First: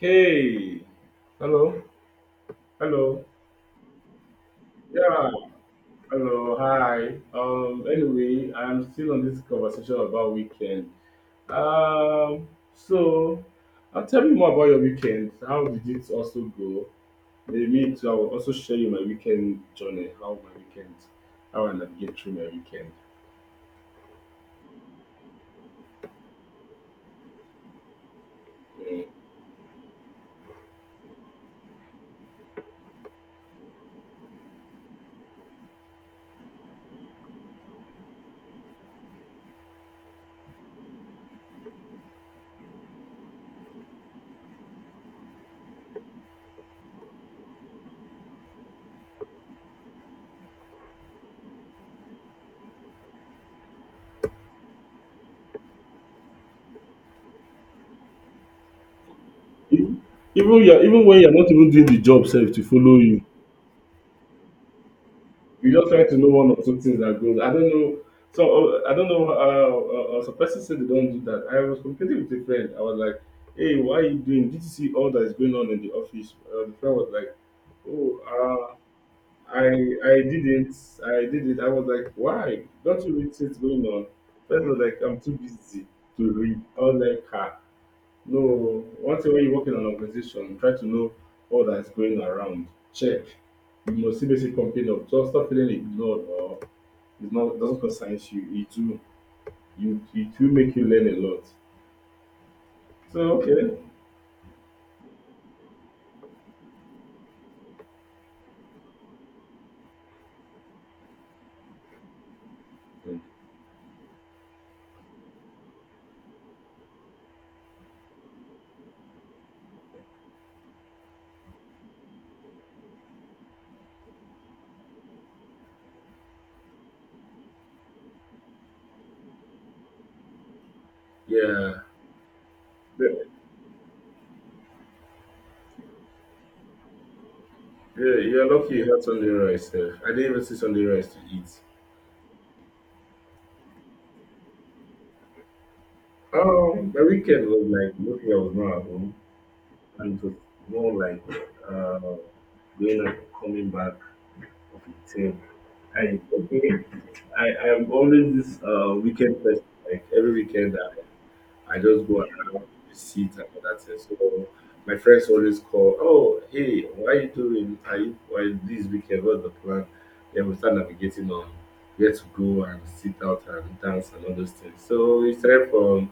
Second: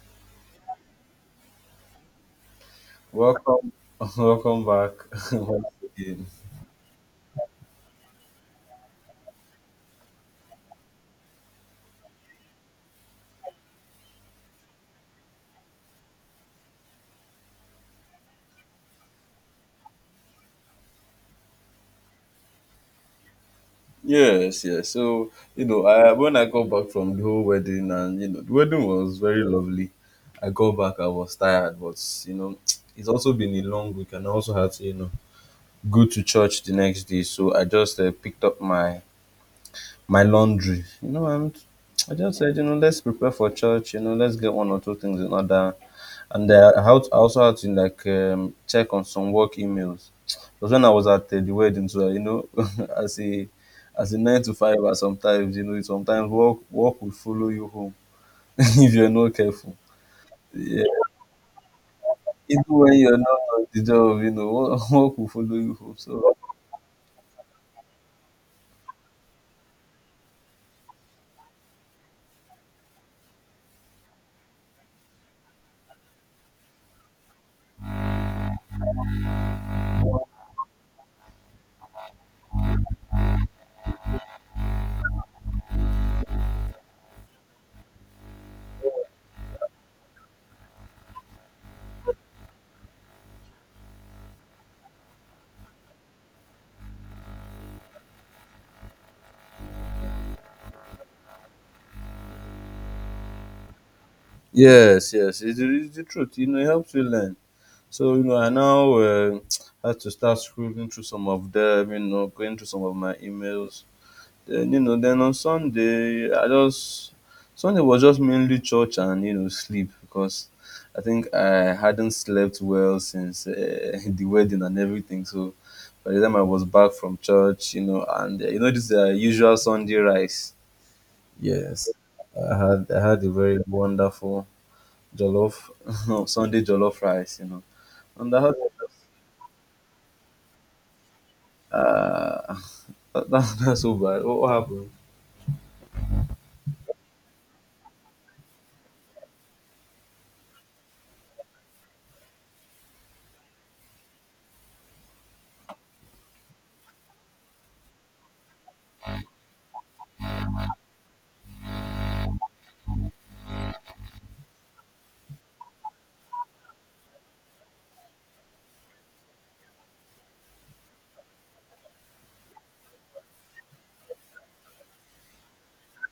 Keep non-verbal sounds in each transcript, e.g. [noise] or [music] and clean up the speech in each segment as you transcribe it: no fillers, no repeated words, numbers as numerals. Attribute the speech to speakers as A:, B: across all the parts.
A: Hey, Hello, hello.
B: Welcome, [laughs] welcome back
A: Yeah,
B: [laughs] once again.
A: hello, hi. Anyway, I'm still on this conversation about weekend. Um, so, I'll tell me more about your weekend. How did it also go? Maybe me too, I will also share you my weekend journey. How I navigate through my weekend.
B: Yes, yes. I when I got back from the whole wedding and the wedding
A: Mm.
B: was very lovely. I got back, I was tired, but you know, [tsk] it's also been a long week, and I also had to, go to church the next day. So I just picked up my laundry, and [tsk] I just said, let's prepare for church, let's get one or two things in order. And I also had to, like, check on some work emails. Because when I was at the wedding, so [laughs] as a as a nine to five, sometimes sometimes work will follow you home [laughs] if you're not careful.
A: Even even
B: Yeah,
A: your even when you're not even doing the job, self to
B: even when
A: follow
B: you're
A: you.
B: not on the job, [laughs] work will follow
A: You
B: you
A: just
B: home.
A: try to know
B: So
A: one or two things that goes. I don't know. So I don't know. Some person said they don't do that. I was communicating with a friend. I was like, "Hey, why are you doing? Did you see all that is going on in the office?" The friend was like, "Oh, uh, I I didn't. I did it." I was like, "Why? Don't you read what's going on?" The person was like, "I'm too busy to read." I was like, "Ha." No, once when you work in an organization, try to know all that's going around. Check. You must see basic complaint of just stop feeling ignored or it's not doesn't concern you. It will, you it will make you learn a lot. So okay.
B: yes, yes, it's the truth. You know, it helps you learn. So I now [tsk] had to start scrolling through some of them. You know, going through some of my emails. Then, then on Sunday, I just Sunday was just mainly church and, you know, sleep, because I think I hadn't slept well since [laughs] the wedding and everything. So by the time I was back from church, and you know, this usual Sunday rice.
A: Yeah.
B: Yes, I had
A: The-
B: a very wonderful jollof [laughs] Sunday jollof rice. You know,
A: Yeah,
B: and
A: you're
B: that
A: lucky you had Sunday rice. Eh. I didn't even see Sunday rice to eat.
B: uh, [laughs] that's so bad. What happened?
A: My weekend was like luckily I was not at home, and it was more like uh, going and coming back of the team. I okay. [laughs] I am always this weekend person. Like every weekend, I just go around the seat and all that thing. So my friends always call, "Oh, hey, what are you doing? Are you why this weekend? What's the plan?" Then we start navigating on where to go and sit out and dance and all those things. So it's time from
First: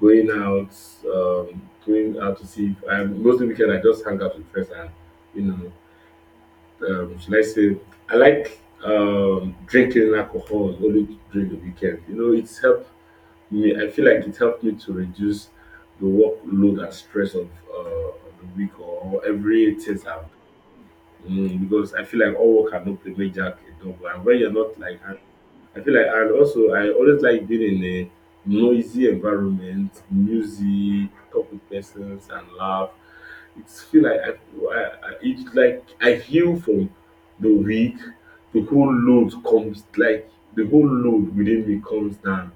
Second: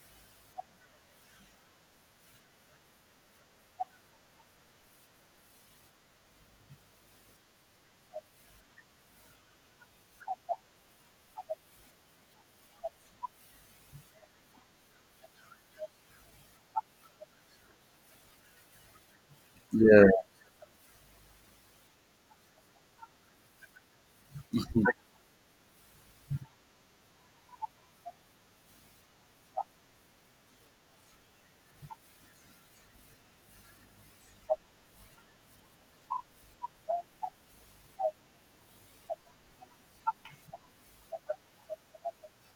A: going out, going out to see. If, mostly weekend, I just hang out with friends and you know should I say, I like drinking alcohol only during the weekend. You know, it's helped me. I feel like it helped me to reduce the workload and stress of the week or every I've
B: Yeah.
A: mm, because I feel like all work cannot play make Jack a dog. And when you're not like, I feel like, and also I always like being in a noisy environment, music, talk with persons, and laugh. It's feel like I it's like I heal from the week. The whole load comes like the whole load within me comes down.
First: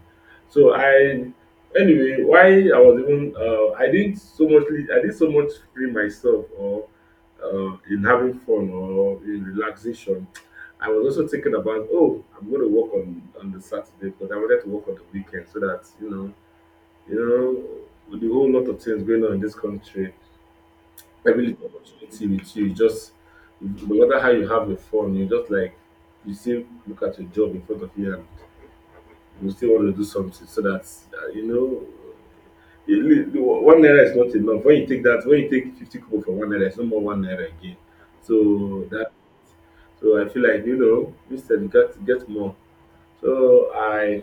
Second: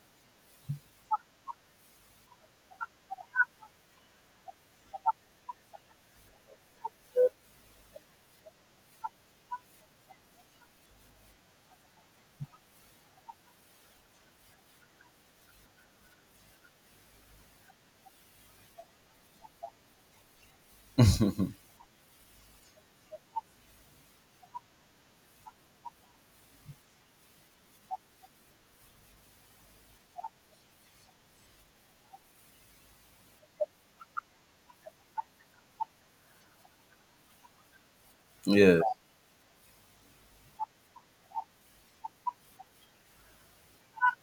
A: So I anyway, why I was even I didn't so much free myself or in having fun or in relaxation. I was also thinking about, oh, I'm going to work on the Saturday but I wanted to work on the weekend so that you know, with the whole lot of things going on in this country, every little opportunity with you, you just no matter how you have your fun, you just like you still look at your job in front of you and you still want to do something so that you know. You li- the wa- One naira is not enough. When you take that, when you take 50 kobo for one naira, it's no more one naira again.
B: Yeah.
A: So that so I feel like, you know, instead get more. So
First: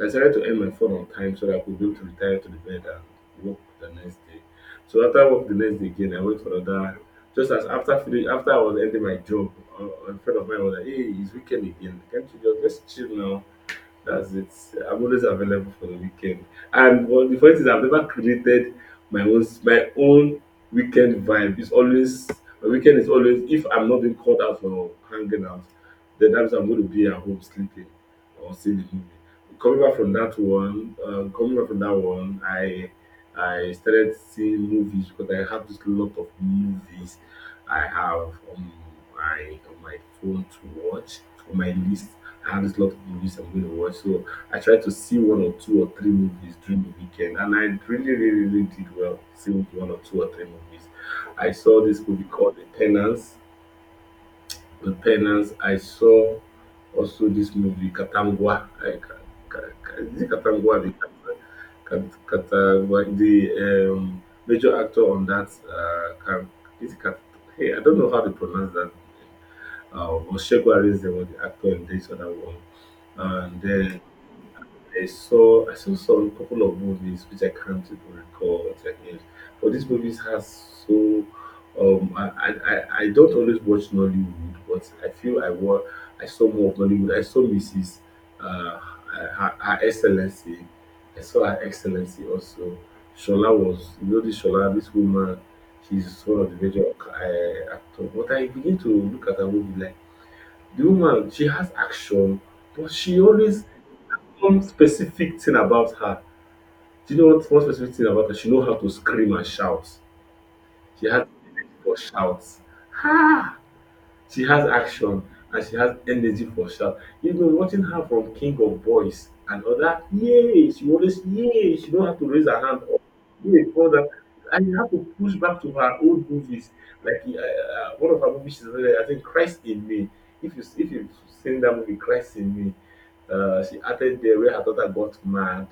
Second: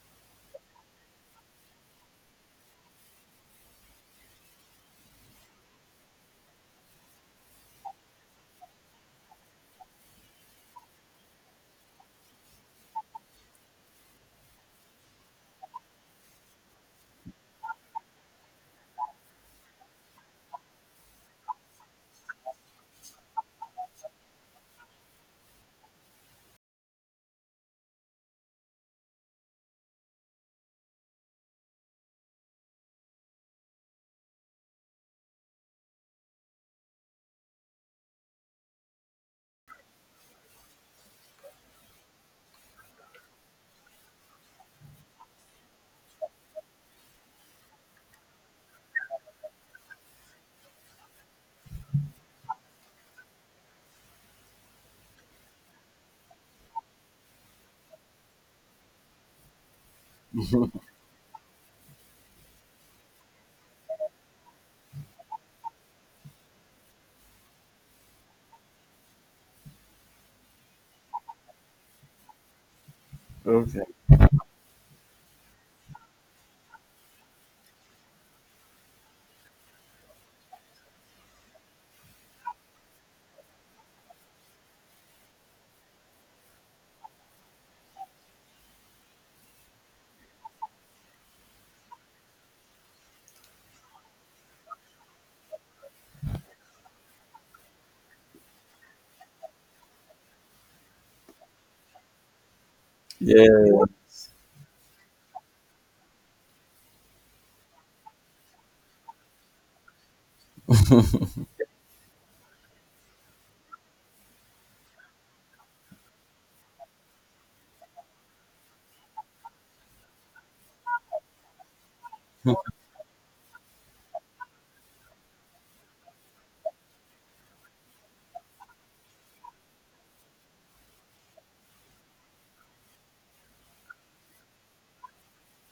A: I decided to end my phone on time so that I could be able to retire to the bed and work the next day. So after work the next day again, I went for another. Just as after finish, after I was ending my job, a a friend of mine was like, "Hey, it's weekend again. Can't you just let's chill now?" That's it. I'm always available for the weekend. And what the funny thing is, I've never created my own weekend vibe. It's always my weekend is always if I'm not being called out for hanging out, then that means I'm going to be at home sleeping or seeing the movie. Coming back from that one, I started seeing movies because I have this lot of movies I have on my phone to watch on my list. I have this lot of movies I'm going to watch, so I try to see one or two or three movies during the weekend, and I really, really, really did well seeing one or two or three movies. I saw this movie called The Tenants the penance. I saw also this movie Katangwa. I, Ka- Ka- Ka- Is it Katangwa? Katangwa, the major actor on that. Is it Kat- Hey, I don't know how to pronounce that. Was Shegu Arese was the actor in this other one, and
B: Okay.
A: then I saw some couple of movies which I can't even recall what their names, but these movies has so um, I don't always watch Nollywood, but I saw more of Nollywood. I saw Mrs. Uh, Her, her Excellency. I saw her Excellency also. Shola was you know this Shola this woman. She's one of the major actors. But I begin to look at her movie like the woman she has action, but she always
B: Yeah.
A: one specific thing about her, do you know what one specific thing about her? She know how to scream and shout. She has for shouts. Ah! She has action and she has energy for shout. You know, watching her from King of Boys and other, yay! She always yay! She know how to raise her hand up, yay! Further, and you have to push back to her old movies. Like one of her movies, she's already, I think Christ in Me. If you if you've seen that movie, Christ in Me, she acted there where her daughter got mad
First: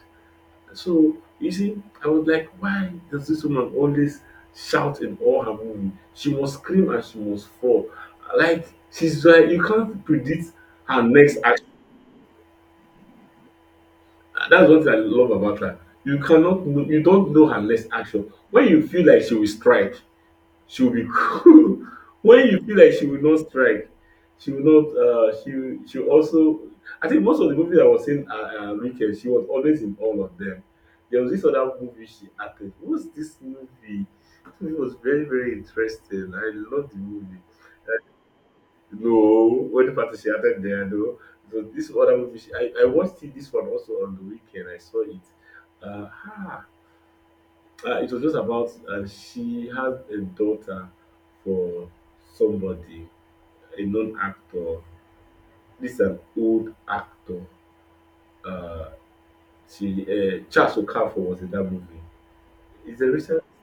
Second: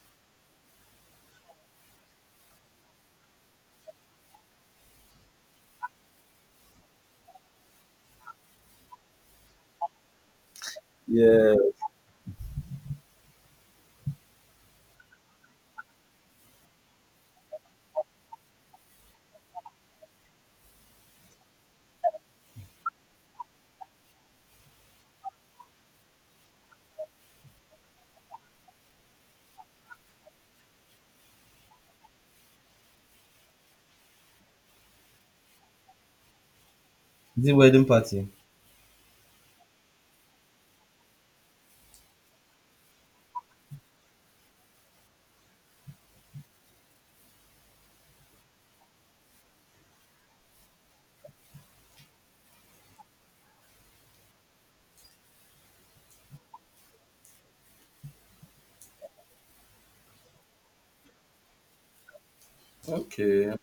A: so you see, I was like, why does this woman always shout in all her movie? She must scream and she must fall. Like she's like you can't predict her next
B: Yeah.
A: action. That's what I love about her. You cannot know, you don't know her next action. When you feel like she will strike, she will be cool. [laughs] When you feel like she will not strike, she will not. She also. I think most of the movies I was seeing weekend, she was always in all of them. There was this other movie she acted. What was this movie? This movie was very very interesting. I love the movie.
B: Is it wedding party?
A: No, what the part she acted there though. So this other movie, she, I watched it, this one also on the weekend. I saw it. Uh, ah, it was just about she has a daughter for somebody, a known actor. This is an old actor. Uh, she Charles Okafor was in that movie. It's a recent
B: Okay.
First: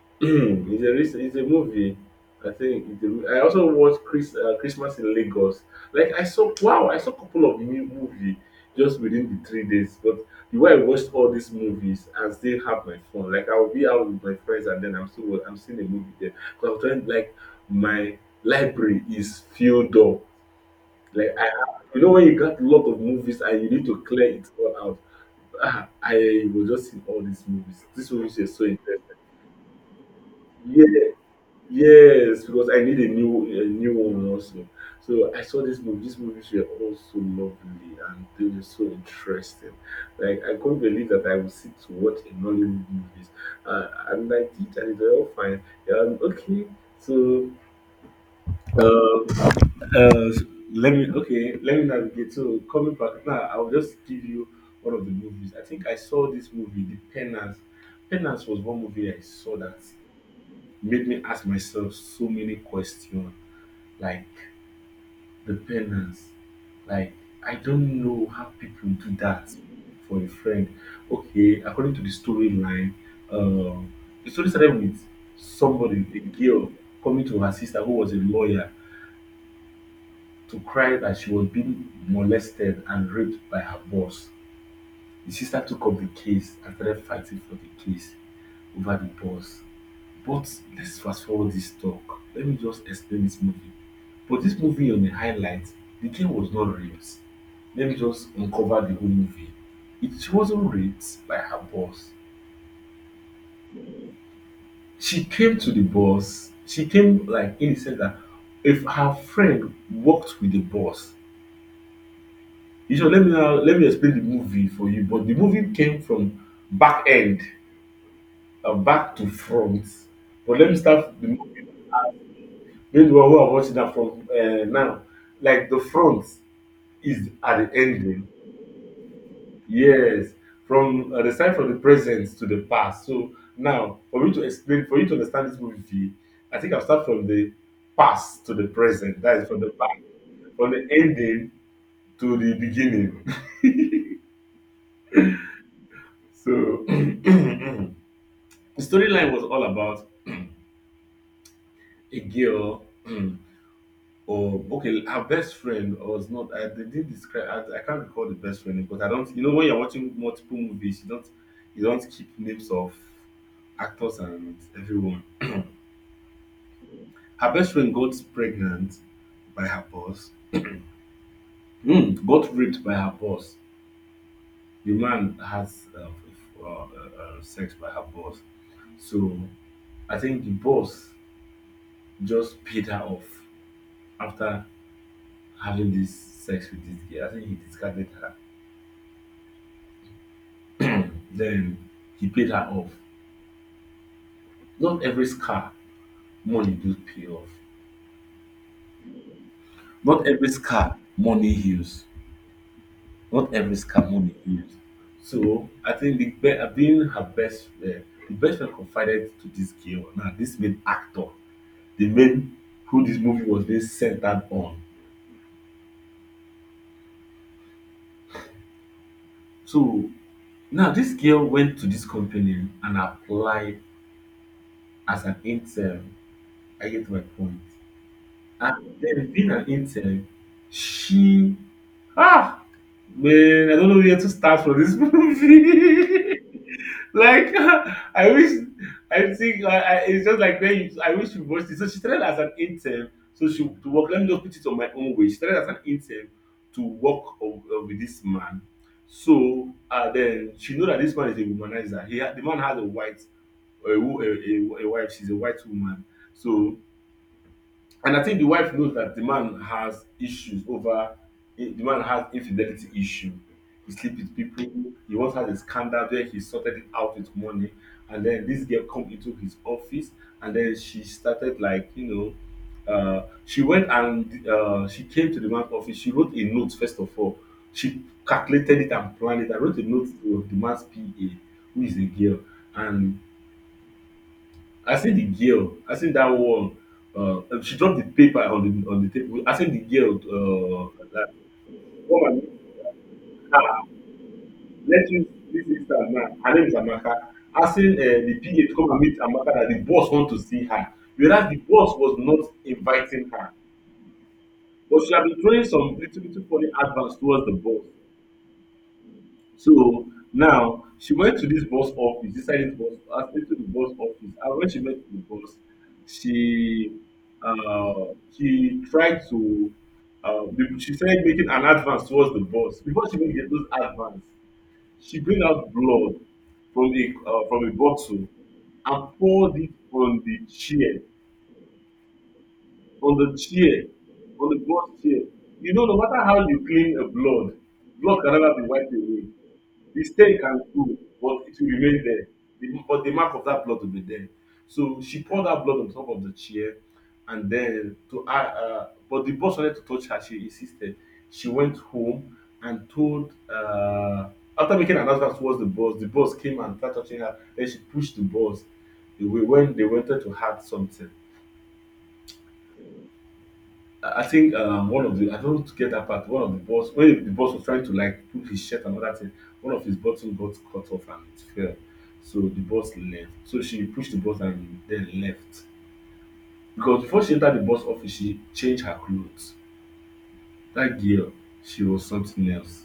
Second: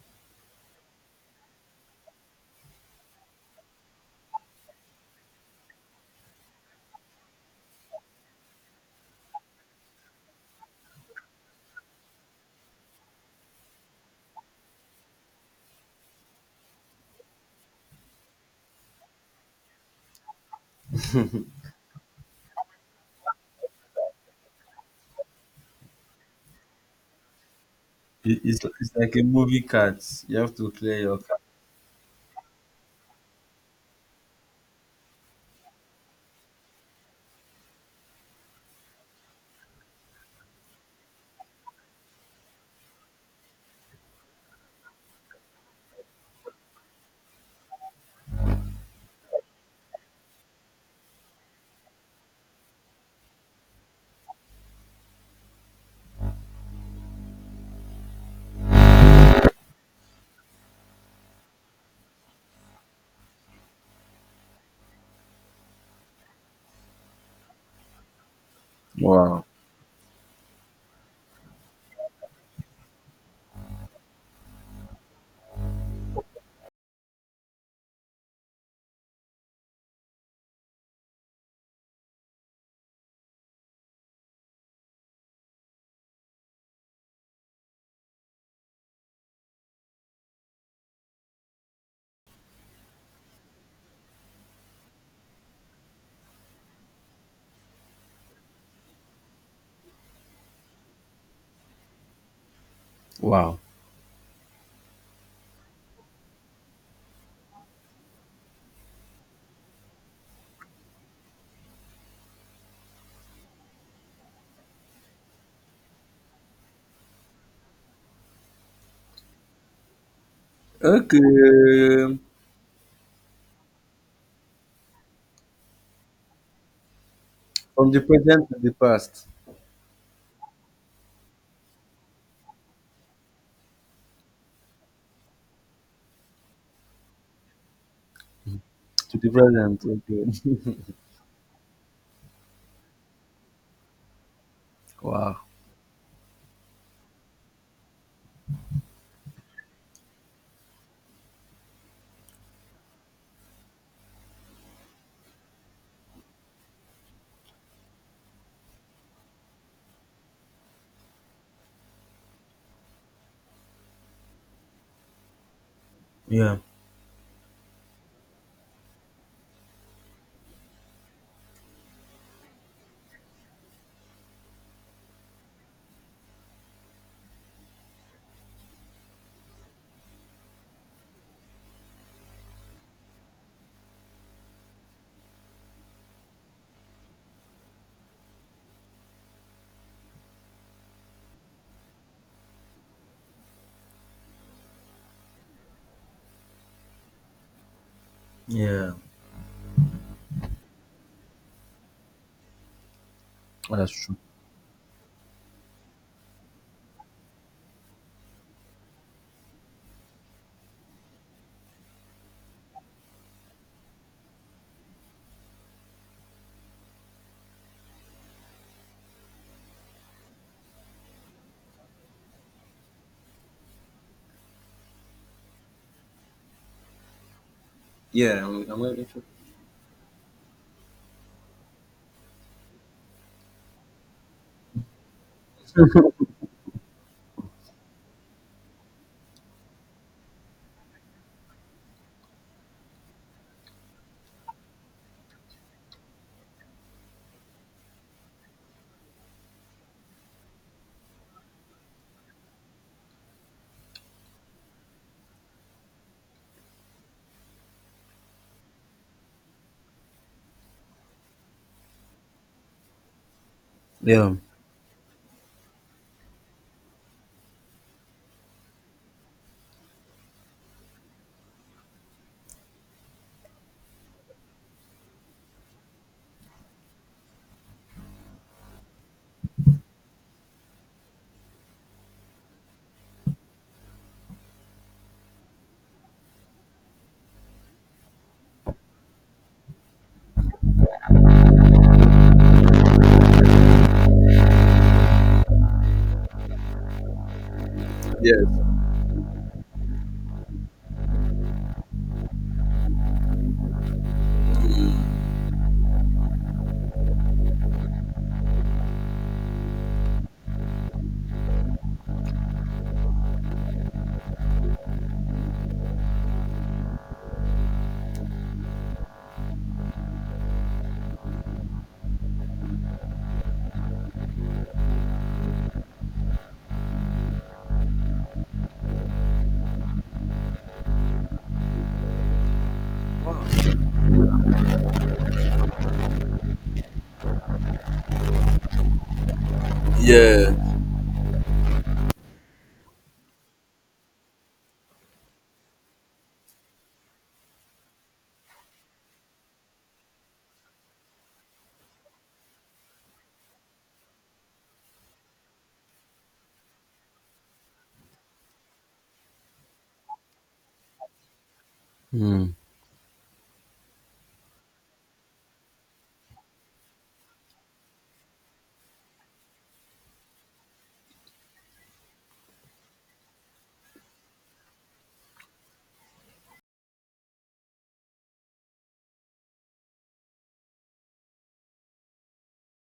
A: [clears throat] it's a movie. I think it's a, I also watched Christmas in Lagos. Like I saw, wow, I saw a couple of new movie just within the 3 days. But the way I watched all these movies and still have my phone, like I'll be out with my friends and then I'm seeing a movie there because I'm trying like my library is filled up. You know, when you got a lot of movies and you need to clear it all out. Ah, I was just seeing all these movies. These movies are so
B: It's
A: interesting.
B: like a movie card. You have to clear
A: Yeah.
B: your card.
A: Yes, because I need a new one also. So I saw this movie. These movies were all so lovely and they were so interesting. Like I couldn't believe that I would sit to watch a Nollywood movies. And I did and it was all fine. Um, okay, so uh, uh, okay, let me navigate. So coming back now, I'll just give you one of the movies. I think I saw this movie, The Penance. Penance was one movie I saw that made me ask myself so many questions like the parents. Like I don't know how people do
B: Wow.
A: that for a friend. Okay, according to the storyline, um, the story started with somebody, a girl, coming to her sister who was a lawyer to cry that she was being molested and raped by her boss. The sister took up the case and started fighting for the case over the boss. But let's fast forward this talk. Let me just explain this movie. But this movie on the highlight, the thing was not raped. Let me just uncover the whole movie. It she wasn't raped by her boss.
B: Wow.
A: She came to the boss. She came like in the sense that if her friend worked with the boss, you sure let me now let me explain the movie for you. But the movie came from back end, back to front. But let me start the
B: Okay.
A: This one wey I watching that from now. Like the front is at the
B: From the
A: ending.
B: present to the past.
A: Yes, from the side from the present to the past. So now, for me to explain, for you to understand this movie, I think I'll start from the past to the
B: To
A: present.
B: the
A: That is from the
B: present.
A: past,
B: Okay. [laughs]
A: from the ending to the beginning.
B: Wow.
A: So [clears throat] the storyline was all about a girl [clears throat] Oh, okay. Her best friend was not. I they didn't describe. I can't recall the best friend because I don't. You know, when you're watching multiple movies, you don't. You don't keep names of actors and everyone.
B: Yeah.
A: Her best friend got pregnant by her boss. Hmm, got raped by her boss. The man has sex by her boss. So I think the boss just paid her off after having this sex with this girl. I think he discarded her. Then he paid her off. Not every scar money do pay off.
B: Yeah.
A: Not every scar money heals. Not every
B: Oh, that's
A: scar
B: true.
A: money heals. So I think the being her best friend, the best friend confided to this girl, now this main actor, the main who this movie was being centered on. So now this girl went to this company and applied as an intern. I get my point.
B: I'm
A: And
B: waiting for.
A: then being an intern, she Ah, man, I don't know where to start for this [laughs] movie. Like, [laughs] I wish, I think, it's just like when you, I wish you watched it. So she started as an intern, so she to work. Let me just put it on my own way. She started as an intern to work with this man. So then she know that this man is a womanizer. The man has a white, a wife. She's a white woman. So and I think the wife knows that the man has issues over the man has infidelity issue. He sleep
B: Yeah.
A: with people. He once had a scandal where he sorted it out with money, and then this girl come into his office, and then she started like. She went and she came to the man's office. She wrote a note first of all. She calculated it and planned it. I wrote a note to the man's PA, who is a girl, and I seen the girl, I seen that one, she dropped the paper on the table. I seen the girl, like, "Woman, ah, let's use this sister now. Her name is Amaka. I seen the PA to
B: Yes.
A: come and meet Amaka that the boss want to see her, whereas the boss was not inviting her, but she had been throwing some little little funny advance towards the boss. So now she went to this boss office, decided to boss, asked me to the boss office. And when she went to the boss, she she tried to she started making an advance towards the boss. Before she even get those advance, she bring out blood from a bottle and poured it on the chair, on the chair, on the boss chair. You know, no matter how you clean a blood, blood can never be wiped away, the stain
B: Yeah.
A: can go, but it will remain there, but the mark of that blood will be there. So she poured that blood on top of the chair, and then to her but the boss wanted to touch her, she insisted. She went home and told after making an announcement towards the boss, the boss came and started touching her, then she pushed the boss away when they wanted to add something.
B: Hmm.
A: I think one of the I don't get that part. One of the boss when the boss was trying to like put his shirt and other thing, one of his button got cut off and it fell. So the boss left. So she pushed the boss and then left. Because before she entered the boss office, she changed her clothes. That girl, she was something else.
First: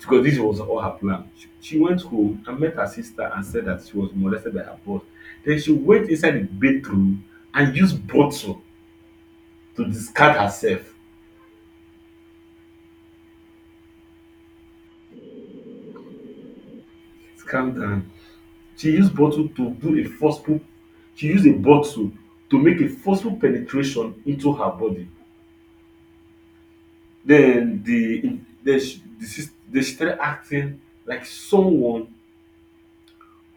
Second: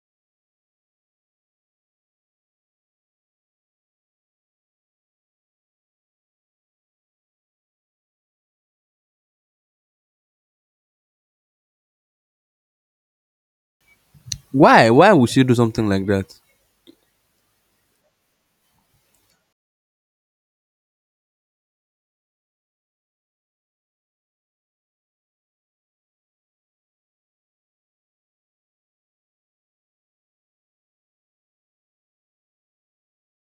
A: Because this was all her plan. She went home and met her sister and said that she was molested by her boss. Then she went inside the bathroom and used bottle to discard herself.
B: Why? Why would she do something like that?
A: Calm down. She used bottle to do a forceful, she used a bottle to make a forceful penetration into her body. Then then started acting like someone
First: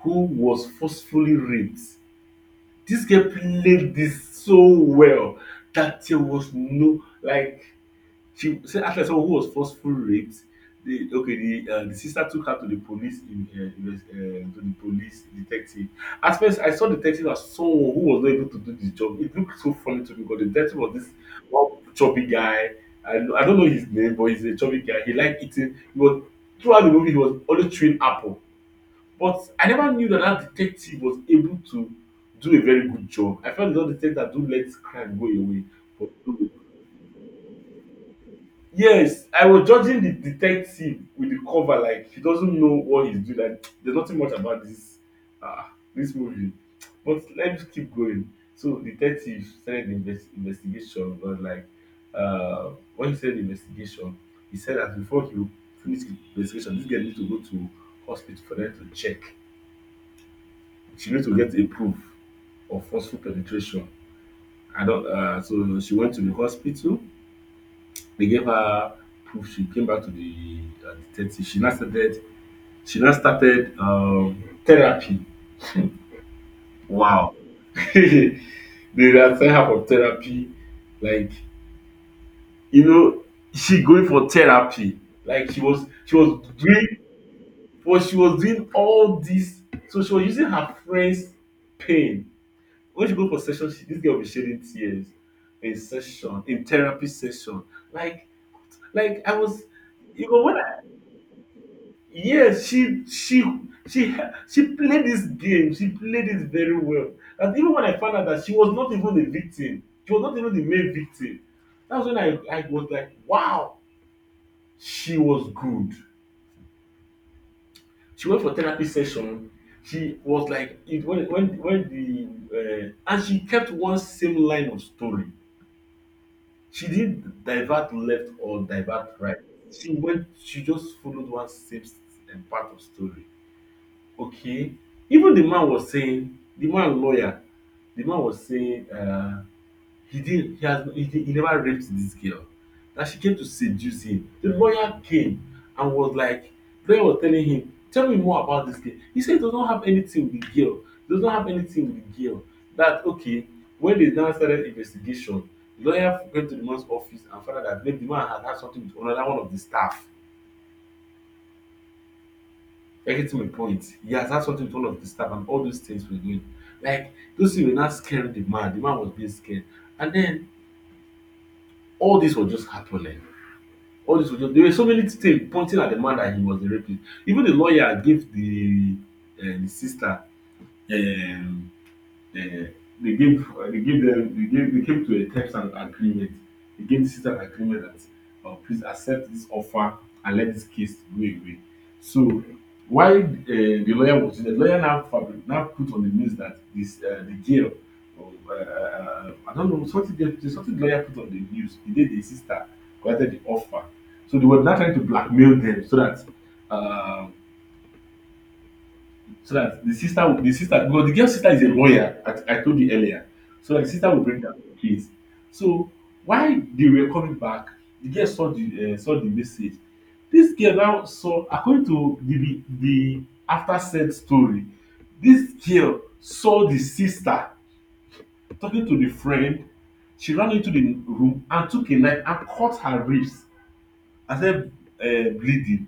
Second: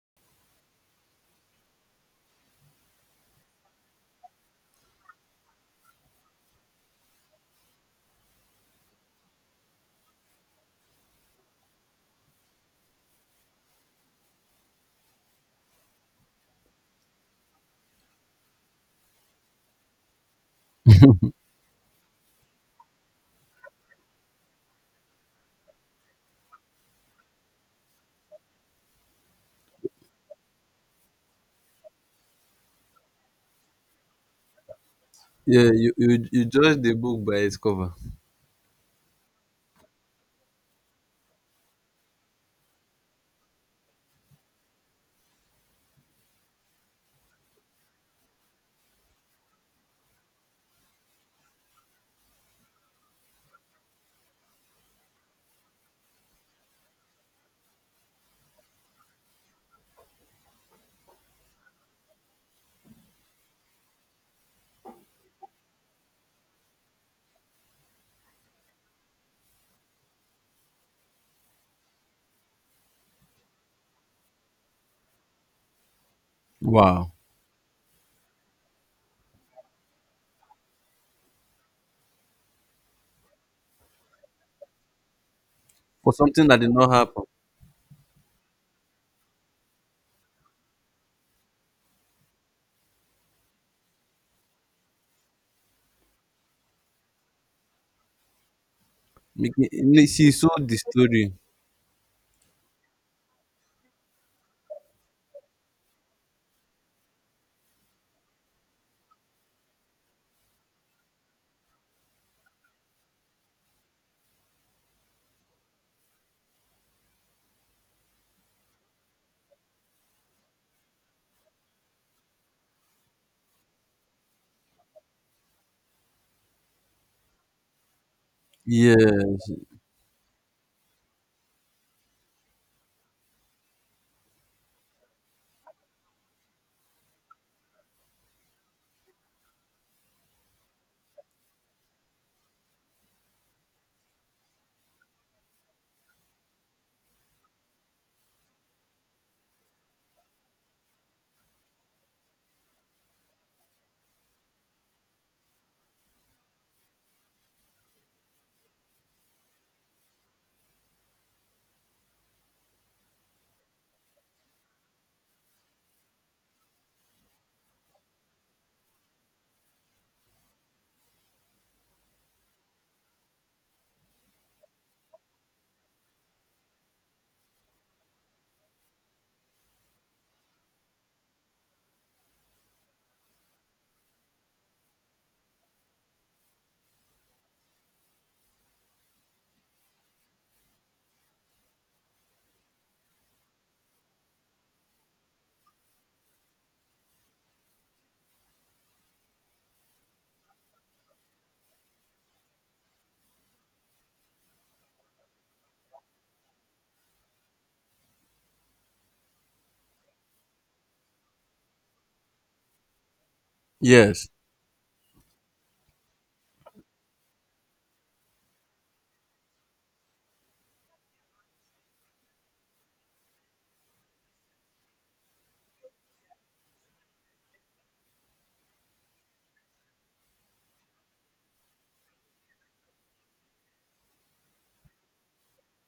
A: who was forcefully raped. This girl played this so well that there was no like She said actually someone who was forceful raped, the okay, the sister took her to the police in to the police detective. At first, I saw the detective as someone who was not able to do the job. It looked so funny to me because the detective was this one chubby guy. I don't know his name, but he's a chubby guy. He liked eating. He was throughout the movie he was always chewing apple. But I never knew that that detective was able to do a very good job. I felt the other detective that do let crime go away.
B: Yeah,
A: But
B: you
A: no,
B: judge the book by its cover.
A: yes, I was judging the detective with the cover like he doesn't know what he's doing and there's nothing much about this ah this movie. But let's keep going. So detective started the investigation but like when he said investigation, he said that before he would finish the investigation, this girl needs to go to hospital for them to check. She needs to get a proof of forceful penetration. I don't so she went to the hospital. They gave her proof. She came back to the detective. She now started. She now started therapy.
B: Wow.
A: Wow. [laughs] They now sent her for therapy. Like you know, she going for therapy. Like
B: For
A: she was
B: something that did
A: doing,
B: not happen.
A: but she was doing all this. So she was using her friend's pain. When she go for session, she, this girl will be shedding tears in session, in therapy session. Like, like I was,
B: Making, she
A: you know,
B: so
A: when
B: the story.
A: Yes, she she played this game. She played it very well. And even when I found out that she was not even the victim, she was not even the main victim. That's when I was like, wow, she was good. She went for therapy session. She was like it when the and she kept one same line of story. She didn't divert left or
B: Yes,
A: divert right. She went. She just followed one same part of story. Okay. Even the man was saying, the man lawyer, the man was saying he didn't, he has, he, did, he never raped this girl. That she came to seduce him. The lawyer came and was like, the lawyer was telling him, tell me more about this girl. He said it does not have anything with the girl. It does not have anything with the girl. That okay. When they now started investigation, the lawyer went to the man's office and found out that maybe the man had had something with another one of the staff. Getting my point? He has had something with one of the staff and all those things were going. Like those things were not scaring the man. The man was being scared. And then all this was just happening. All this was just, there were so many things pointing at the man that he was a rapist. Even the lawyer gave the sister um, uh, they gave them they came to a terms and agreement. They came to sit an agreement that please accept this offer and let this case go away. So while the lawyer now fabric now put on the news that this the jail I don't know something the something the lawyer put on the news the day the sister collected the offer. So they were now trying to blackmail them so that uh, so that the sister, because the girl's sister is a lawyer, I told you earlier, so that the sister will
B: yes.
A: bring down the case. So while they were coming back, the girl saw the message. This girl now saw, according to the after said story, this girl saw the sister talking to the friend. She ran into the room and took a knife and cut her ribs and started bleeding.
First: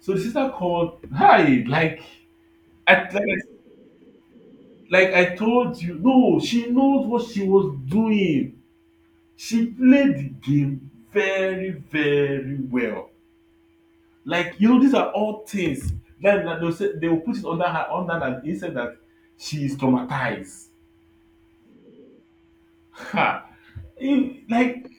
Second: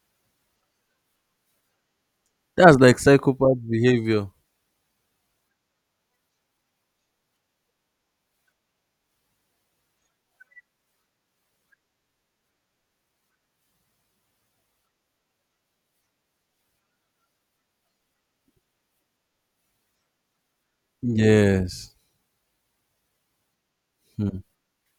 A: So the sister called hi like
B: That's
A: I
B: like
A: like I
B: psychopath behavior.
A: Like I told you, no, she knows what she was doing. She played the game very, very well. Like, you know, these are all things that they'll say, they will put it under her under that. They said that she is traumatized.
B: Yes.
A: Ha.
B: Hmm.
A: You- like.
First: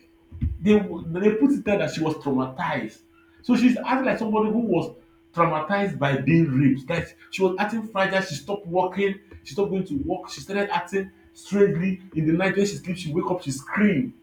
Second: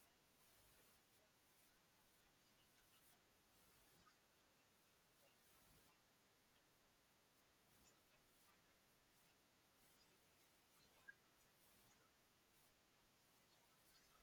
A: They they put it there that she was traumatized. So she's acting like somebody who was traumatized by being raped. That she was acting fragile. She stopped walking. She stopped going to work. She started acting strangely in the night. When she sleeps, she wake up. She scream.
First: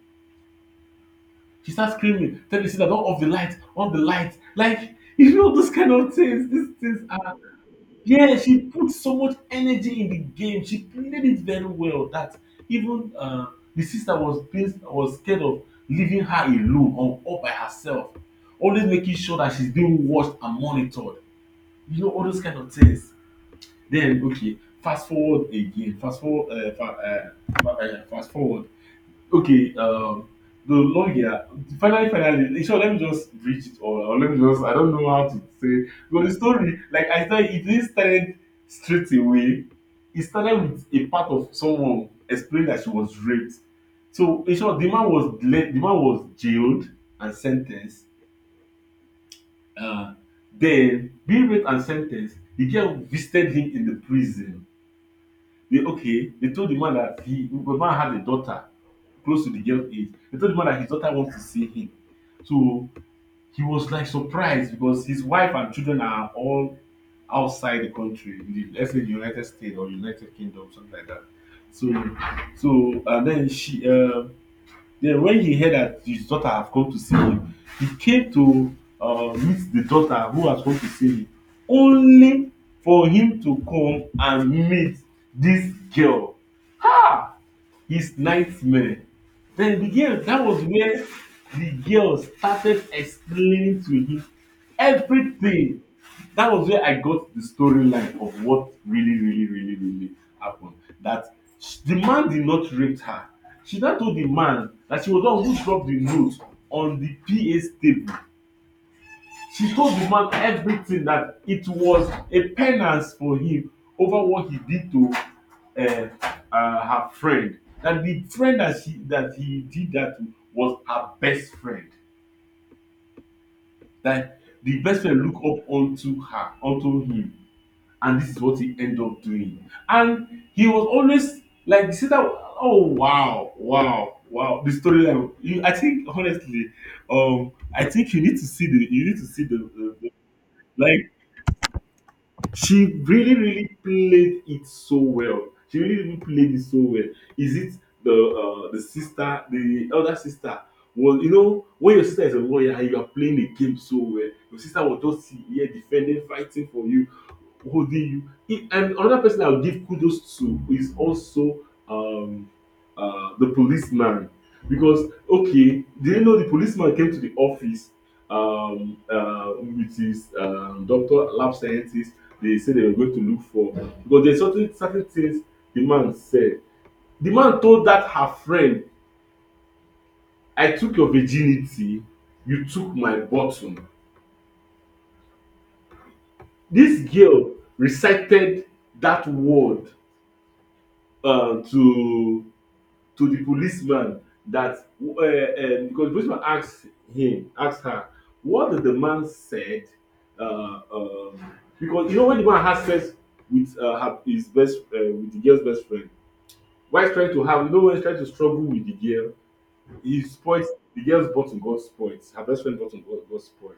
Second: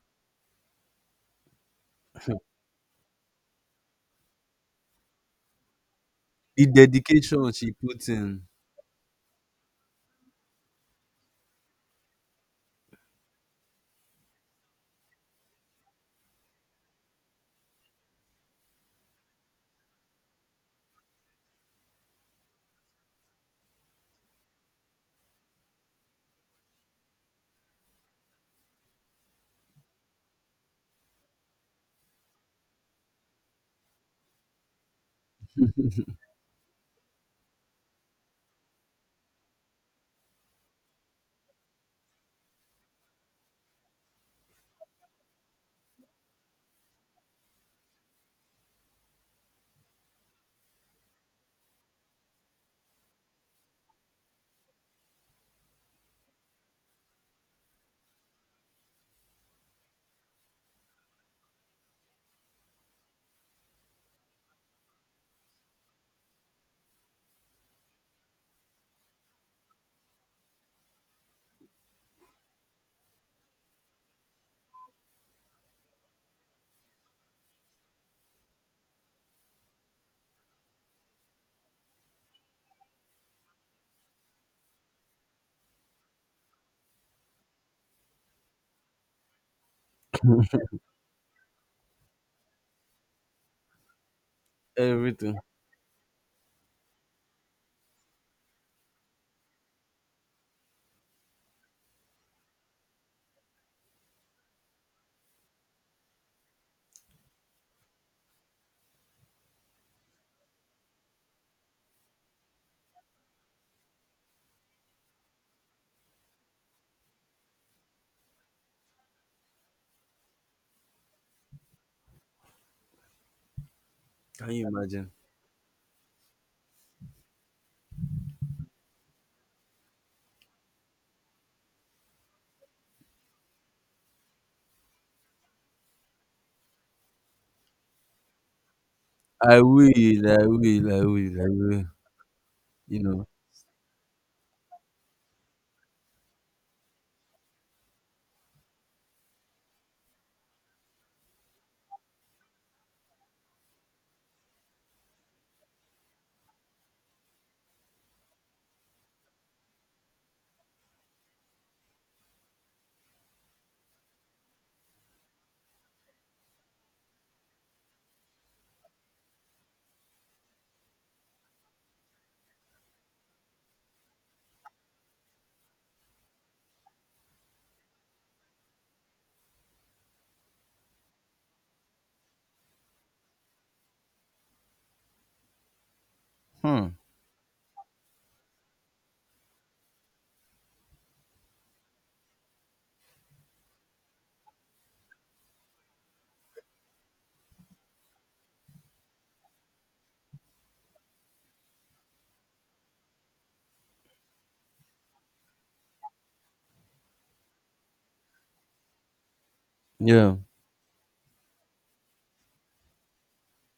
A: She starts screaming. Tell the sister, don't off the light. On the light. Like you know those kind of things.
B: The
A: These things are
B: dedication she put
A: yeah,
B: in
A: she put so much energy in the game. She played it very well that even the sister was scared of leaving her alone or all by herself, always making sure that she's being watched and monitored. You know all those kind of things. Then okay, fast forward again. Fast forward. Fast forward. Okay, the long year. Finally, finally, so let me just reach it all, or let me just. I don't know how to say, but the story, like I said, it didn't start straight away. It started with a part of someone explained that she was raped. So in short, the man was jailed and sentenced. Uh, then being raped and sentenced, the girl visited him in the prison. They okay, they told the man that he the man had a daughter close to the girl age. He told the man that his daughter wants to see him. So he was like surprised because his wife and children are all outside the country, in the, let's say the United States or United Kingdom, something like that. So, so and then then when he heard that his daughter have come to see him, he came to meet the daughter who has come to see him, only for him to come and meet this girl, his nightmare. Then the girl, that was where the girl started explaining to him
B: everything.
A: everything. That was where I got the storyline of what really, really, really, really happened. That the man did not rape her. She now told the man that she was the one who dropped the note on the PA's table. She told the man everything, that it was a penance for him over what he did to uh, her friend. That the friend that he did that to was her best friend. That
B: Can you
A: the best
B: imagine?
A: friend looked up onto her, onto him, and this is what he ended up doing. And he was always like you, "See that? Oh wow, wow, wow!" The storyline. You- I think honestly, I think you need to see the, you need to see
B: I
A: the
B: will,
A: like,
B: I will.
A: she
B: You know.
A: really really played it so well, she really really played it so well. Is it the the sister, the elder sister? Was, you know, when your sister is a lawyer and you are playing the game so well, your sister will just sit here defending, fighting for you. Who the. And another person I'll give kudos to is also um the policeman. Because okay, do you know the policeman came to the office with his doctor lab scientist? They said they were going to look for, because there's certain certain things. The man said, the man told that her friend, I took your virginity, you took my bottom.
B: Hmm.
A: This girl recited that word uh, to to the policeman that, because the policeman asked him, asked her, what did the man said? uh, um, because you know when the man has sex with her, his best with the girl's best friend, why while trying to have, you know when he's trying to struggle with the girl, he
B: Yeah.
A: spoils. The girl's bottle got spoiled her best friend bottle got spoiled.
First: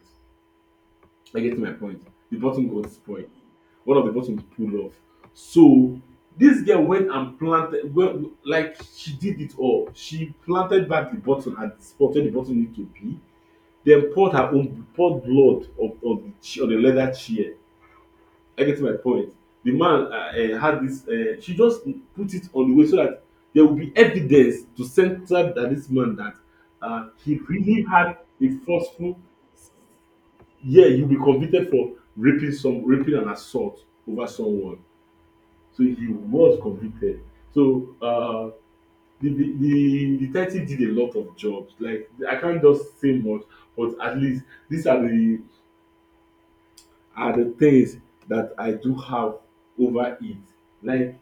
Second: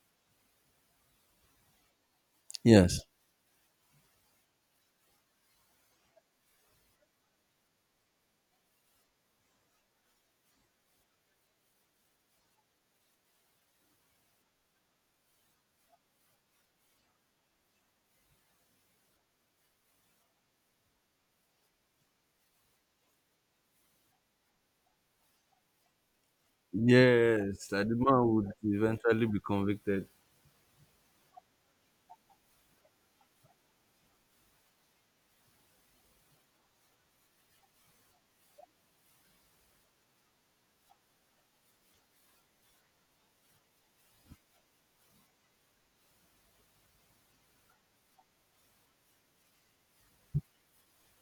A: I get my point. The button got
B: Yes.
A: spoiled. One of the buttons pulled off. So this girl went and planted, well, like she did it all. She planted back the button at the spot where the button need to be. Then poured her own poured blood on the leather chair. I get my point. The man had this. She just put it on the way so that there will be evidence to center that this man, that he
B: Yes.
A: really
B: That the
A: had
B: man would
A: a forceful
B: eventually be convicted.
A: yeah, you'll be convicted for raping some, raping an assault over someone. So he was convicted. So the detective did a lot of jobs. Like I can't just say much, but at least these are the things that I do have over it. Like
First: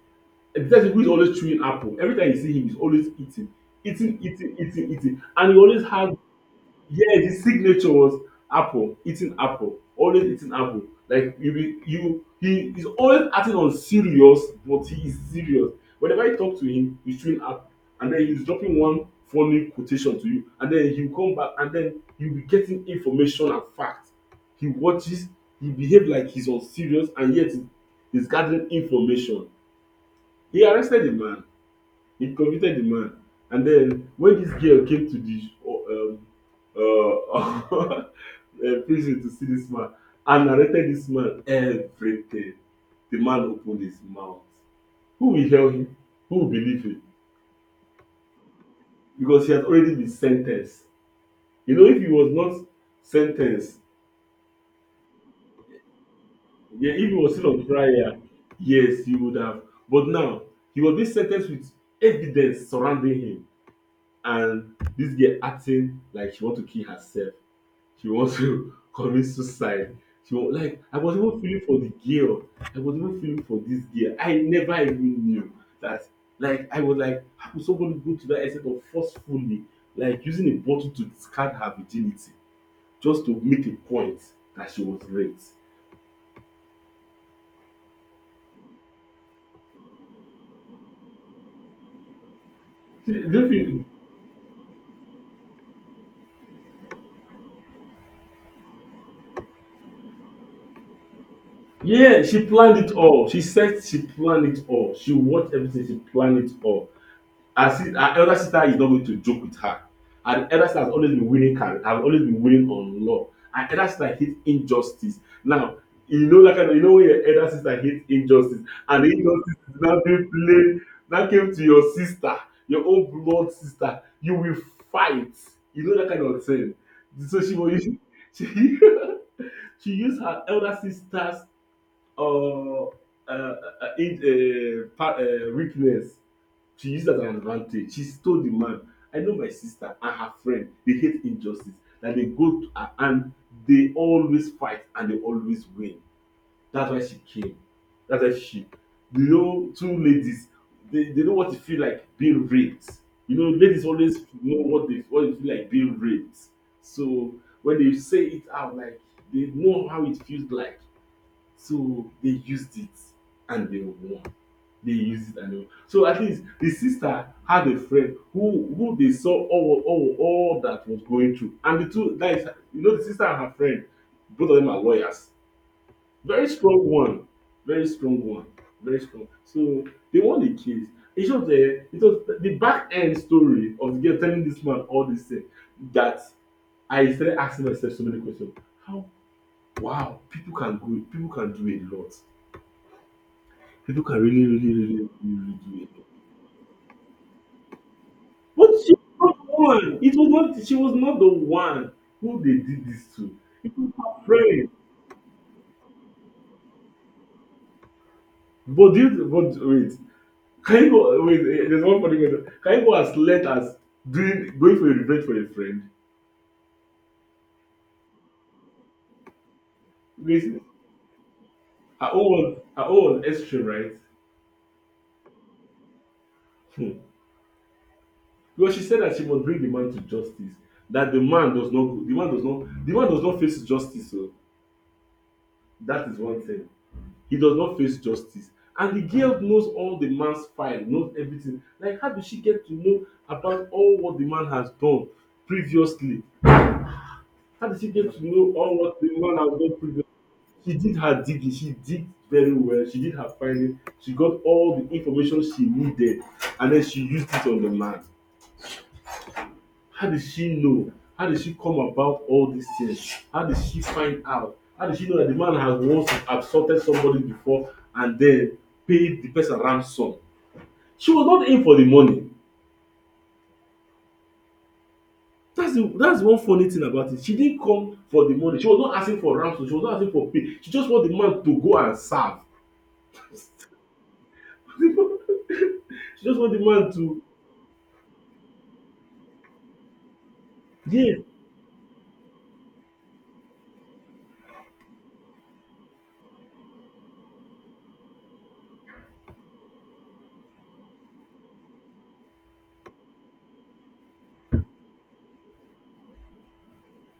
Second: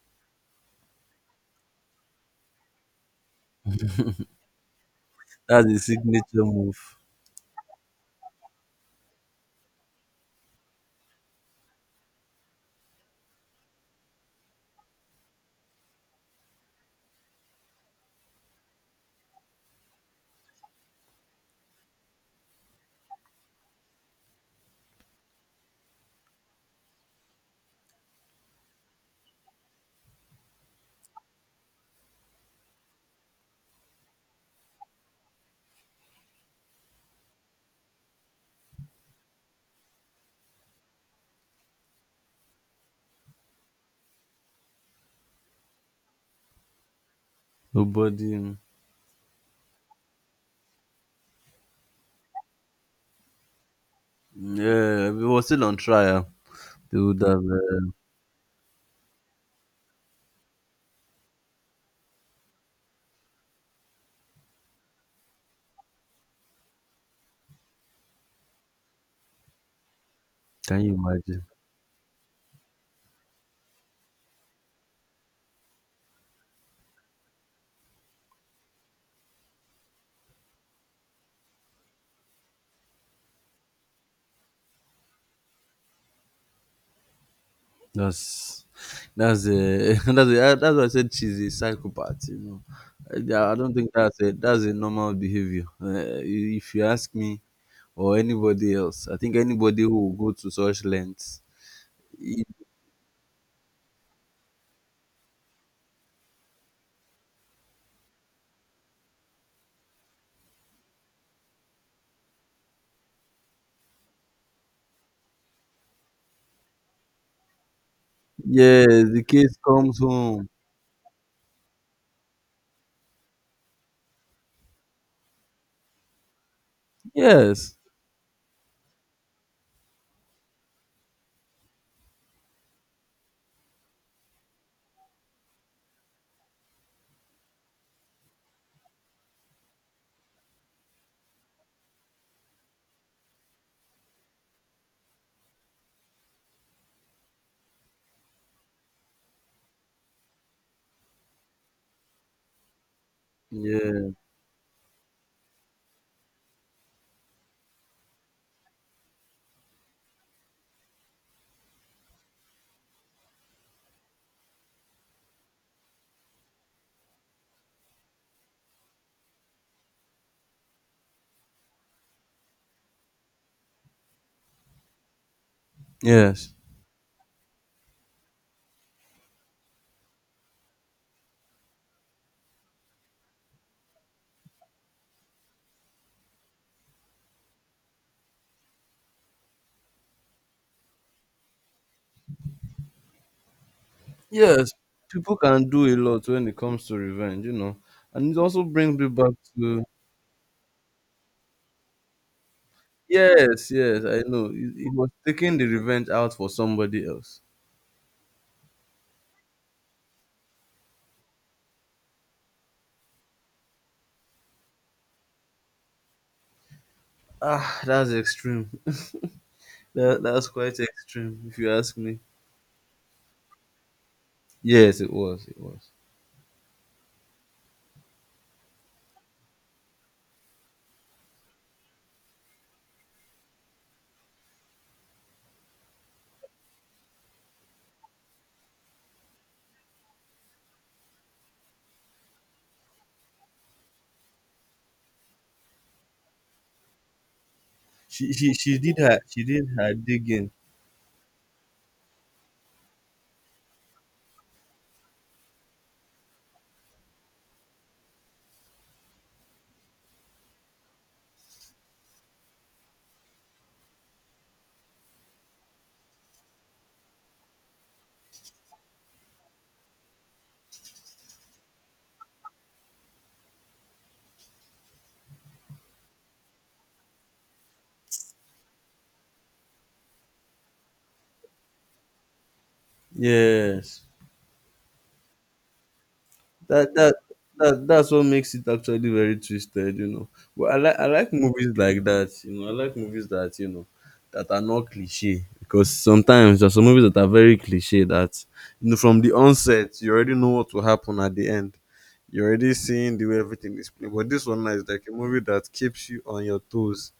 A: the detective who is always chewing apple. Every time you see him, he's always eating, eating, eating, eating, eating, and he
B: That's the
A: always has.
B: signature move.
A: Yeah, the signature was apple, eating apple, always eating apple. Like you be you, he is always acting on serious but he is serious. Whenever you talk to him, he's chewing apple and then he's dropping one funny quotation to you and then he'll come back and then you'll be getting information and facts. He watches, he behaves like he's on serious and yet he's gathering information. He arrested the man, he convicted the man, and then when this girl came to the oh, um, uh, [laughs] prison to see this man and narrated this man everything, the man opened his mouth. Who will hear him? Who will believe him?
B: Nobody. Hmm.
A: Because he had already been sentenced. You know, if he was not sentenced,
B: Yeah. If it was still on trial,
A: yeah,
B: they
A: if he
B: would
A: was
B: have.
A: still on trial, yes he would have, but now he was being sentenced with evidence surrounding him, and this girl acting like she want to kill herself. She wants to [laughs] commit suicide. She was
B: Can
A: like,
B: you
A: I was even
B: imagine?
A: feeling for the girl. I was even feeling for this girl. I never even knew that. Like, I was like, how could somebody go to that extent of forcefully, like using a bottle to discard her virginity just to make a point that she was raped?
B: That's that's a [laughs] that's why I said she's a psychopath. You know,
A: She- don't
B: I don't
A: you-.
B: think that's a normal behavior. If you ask me, or anybody else, I think anybody who will go to such lengths.
A: Yeah,
B: y-
A: she planned it all. She said she planned it all. She watched everything. She planned it all. Her elder sister is not going to joke with her. Her elder sister has always been winning can has always been winning on law. Her elder sister hates injustice. Now, you know that kind of, you know when your elder sister hates injustice
B: Yes,
A: and the
B: the
A: injustice
B: case
A: is
B: comes
A: now being
B: home.
A: played, now came to your sister, your own blood sister, you will fight. You know that kind of thing. So she will
B: Yes,
A: use [laughs] she, she used her elder sister's uh, uh, uh, uh, in, weakness. She used that as an advantage. She told the man, I know my sister and her friend, they hate injustice. That they go to her and they always fight and they always win. That's why she came. That's why she, you know, two ladies, they know what it feel like being raped. You know ladies
B: yeah,
A: always know what it feel like being raped. So when they say it out, like, they know how it feels like. So they used it and they won. They used it and they won. So at least the sister had a friend who they saw all that was going through. And the two that is, you know, the sister and her friend, both of them are lawyers. Very
B: yes,
A: strong one. Very strong one. Very strong. So they won the case. It was the back end story of the girl telling this man all this thing that I started asking myself so many questions. How, wow, people can go, people can do a lot. People can really,
B: yes.
A: really, really, really
B: People can do
A: do
B: a
A: it.
B: lot when it comes to revenge. You know, and it also
A: But she
B: brings
A: was
B: me back
A: not the
B: to
A: one. It was not. She was not the one who they did this to.
B: yes,
A: It was
B: yes. I
A: her
B: know
A: friend.
B: he was taking the revenge out for somebody else.
A: But this, but wait, can you go? Wait, eh, there's one funny question. Can you go as late as doing going for a revenge for a friend?
B: Ah, that's extreme. [laughs] That's
A: Because
B: quite extreme, if you ask me.
A: her own was extreme, right?
B: Yes, it was. It was.
A: Hmm. Because she said that she must bring the man to justice. That the man does not. The man does not. The man does not face justice. So that is one thing. He does not face justice. And the girl knows all the man's file, knows everything. Like, how did she get to know about all what the man has done previously? How did she get to
B: She
A: know
B: she she
A: all
B: did
A: what the
B: her
A: man
B: she
A: has
B: did
A: done
B: her
A: previously?
B: digging.
A: She did her digging, she did very well, she did her finding, she got all the information she needed, and then she used it on the man. How did she know? How did she come about all these things? How did she find out? How did she know that the man has once assaulted somebody before and then paid the person ransom? She was not in for the money. That's the that's one funny thing about it. She didn't come for the money. She was not asking for ransom. She was not asking for pay. She just want the man to go and serve.
B: Yes.
A: [laughs] She just want the man
B: That that.
A: to
B: That, that's what makes it actually very twisted, you know. But I
A: yes,
B: like movies like that, you know. I like movies that, you know, that are not cliche, because sometimes there are some movies that are very cliche, that you know from the onset you already know what will happen at the end. You're already seeing the way everything is played. But this one is like a movie that keeps you on your toes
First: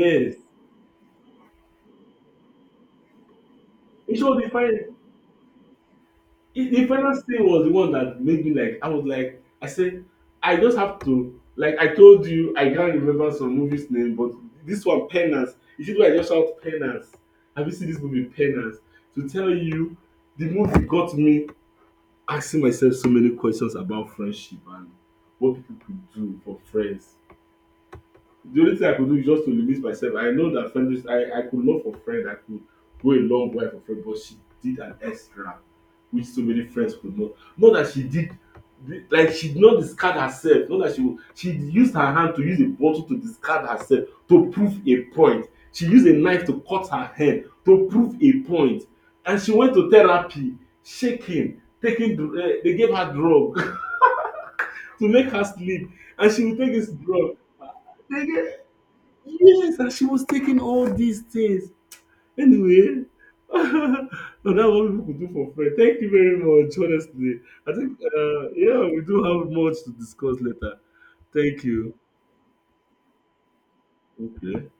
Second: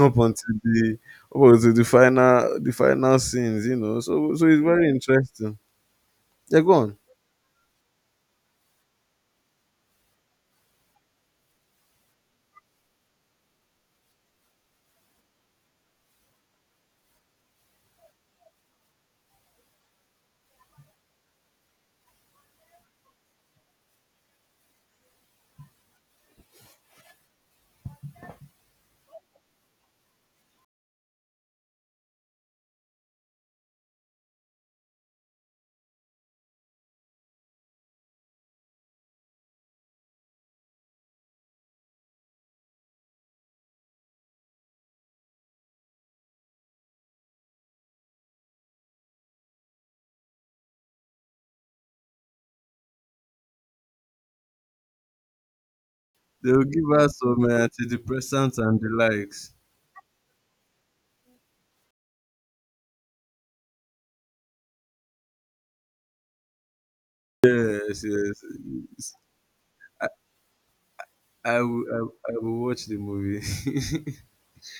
B: up until the up until the final scenes, you know.
A: She
B: So
A: was
B: so
A: the
B: it's very
A: fine
B: interesting. Yeah,
A: it,
B: go
A: the
B: on.
A: final thing was the one that made me like, I was like I said, I just have to, like I told you, I can't remember some movies name, but this one, penance. You see why I just shout penance? Have you seen this movie, penance? To tell you, the movie got me asking myself so many questions about friendship and what people could do for friends. The only thing I could do is just to limit myself. I know that friends, I could love for friend, I could go a long way for friend, but she did an extra which so many friends could not. Not that she did, like she did not discard herself, not that she would, she used her hand to use a bottle to discard herself to prove a point. She used a knife to cut her hand to prove a point. And she went to therapy, shaking taking dr- eh, they gave her drug [laughs] to make her sleep, and she
B: They
A: would
B: will
A: take
B: give
A: this
B: us
A: drug.
B: some antidepressants and the likes.
A: Yes, and she was taking all these things. Anyway, [laughs] so that's what people do for free. Thank you very much, honestly. I think,
B: Yes, yes.
A: yeah, we do have much to discuss later. Thank you.
B: I will watch the movie.
A: Okay.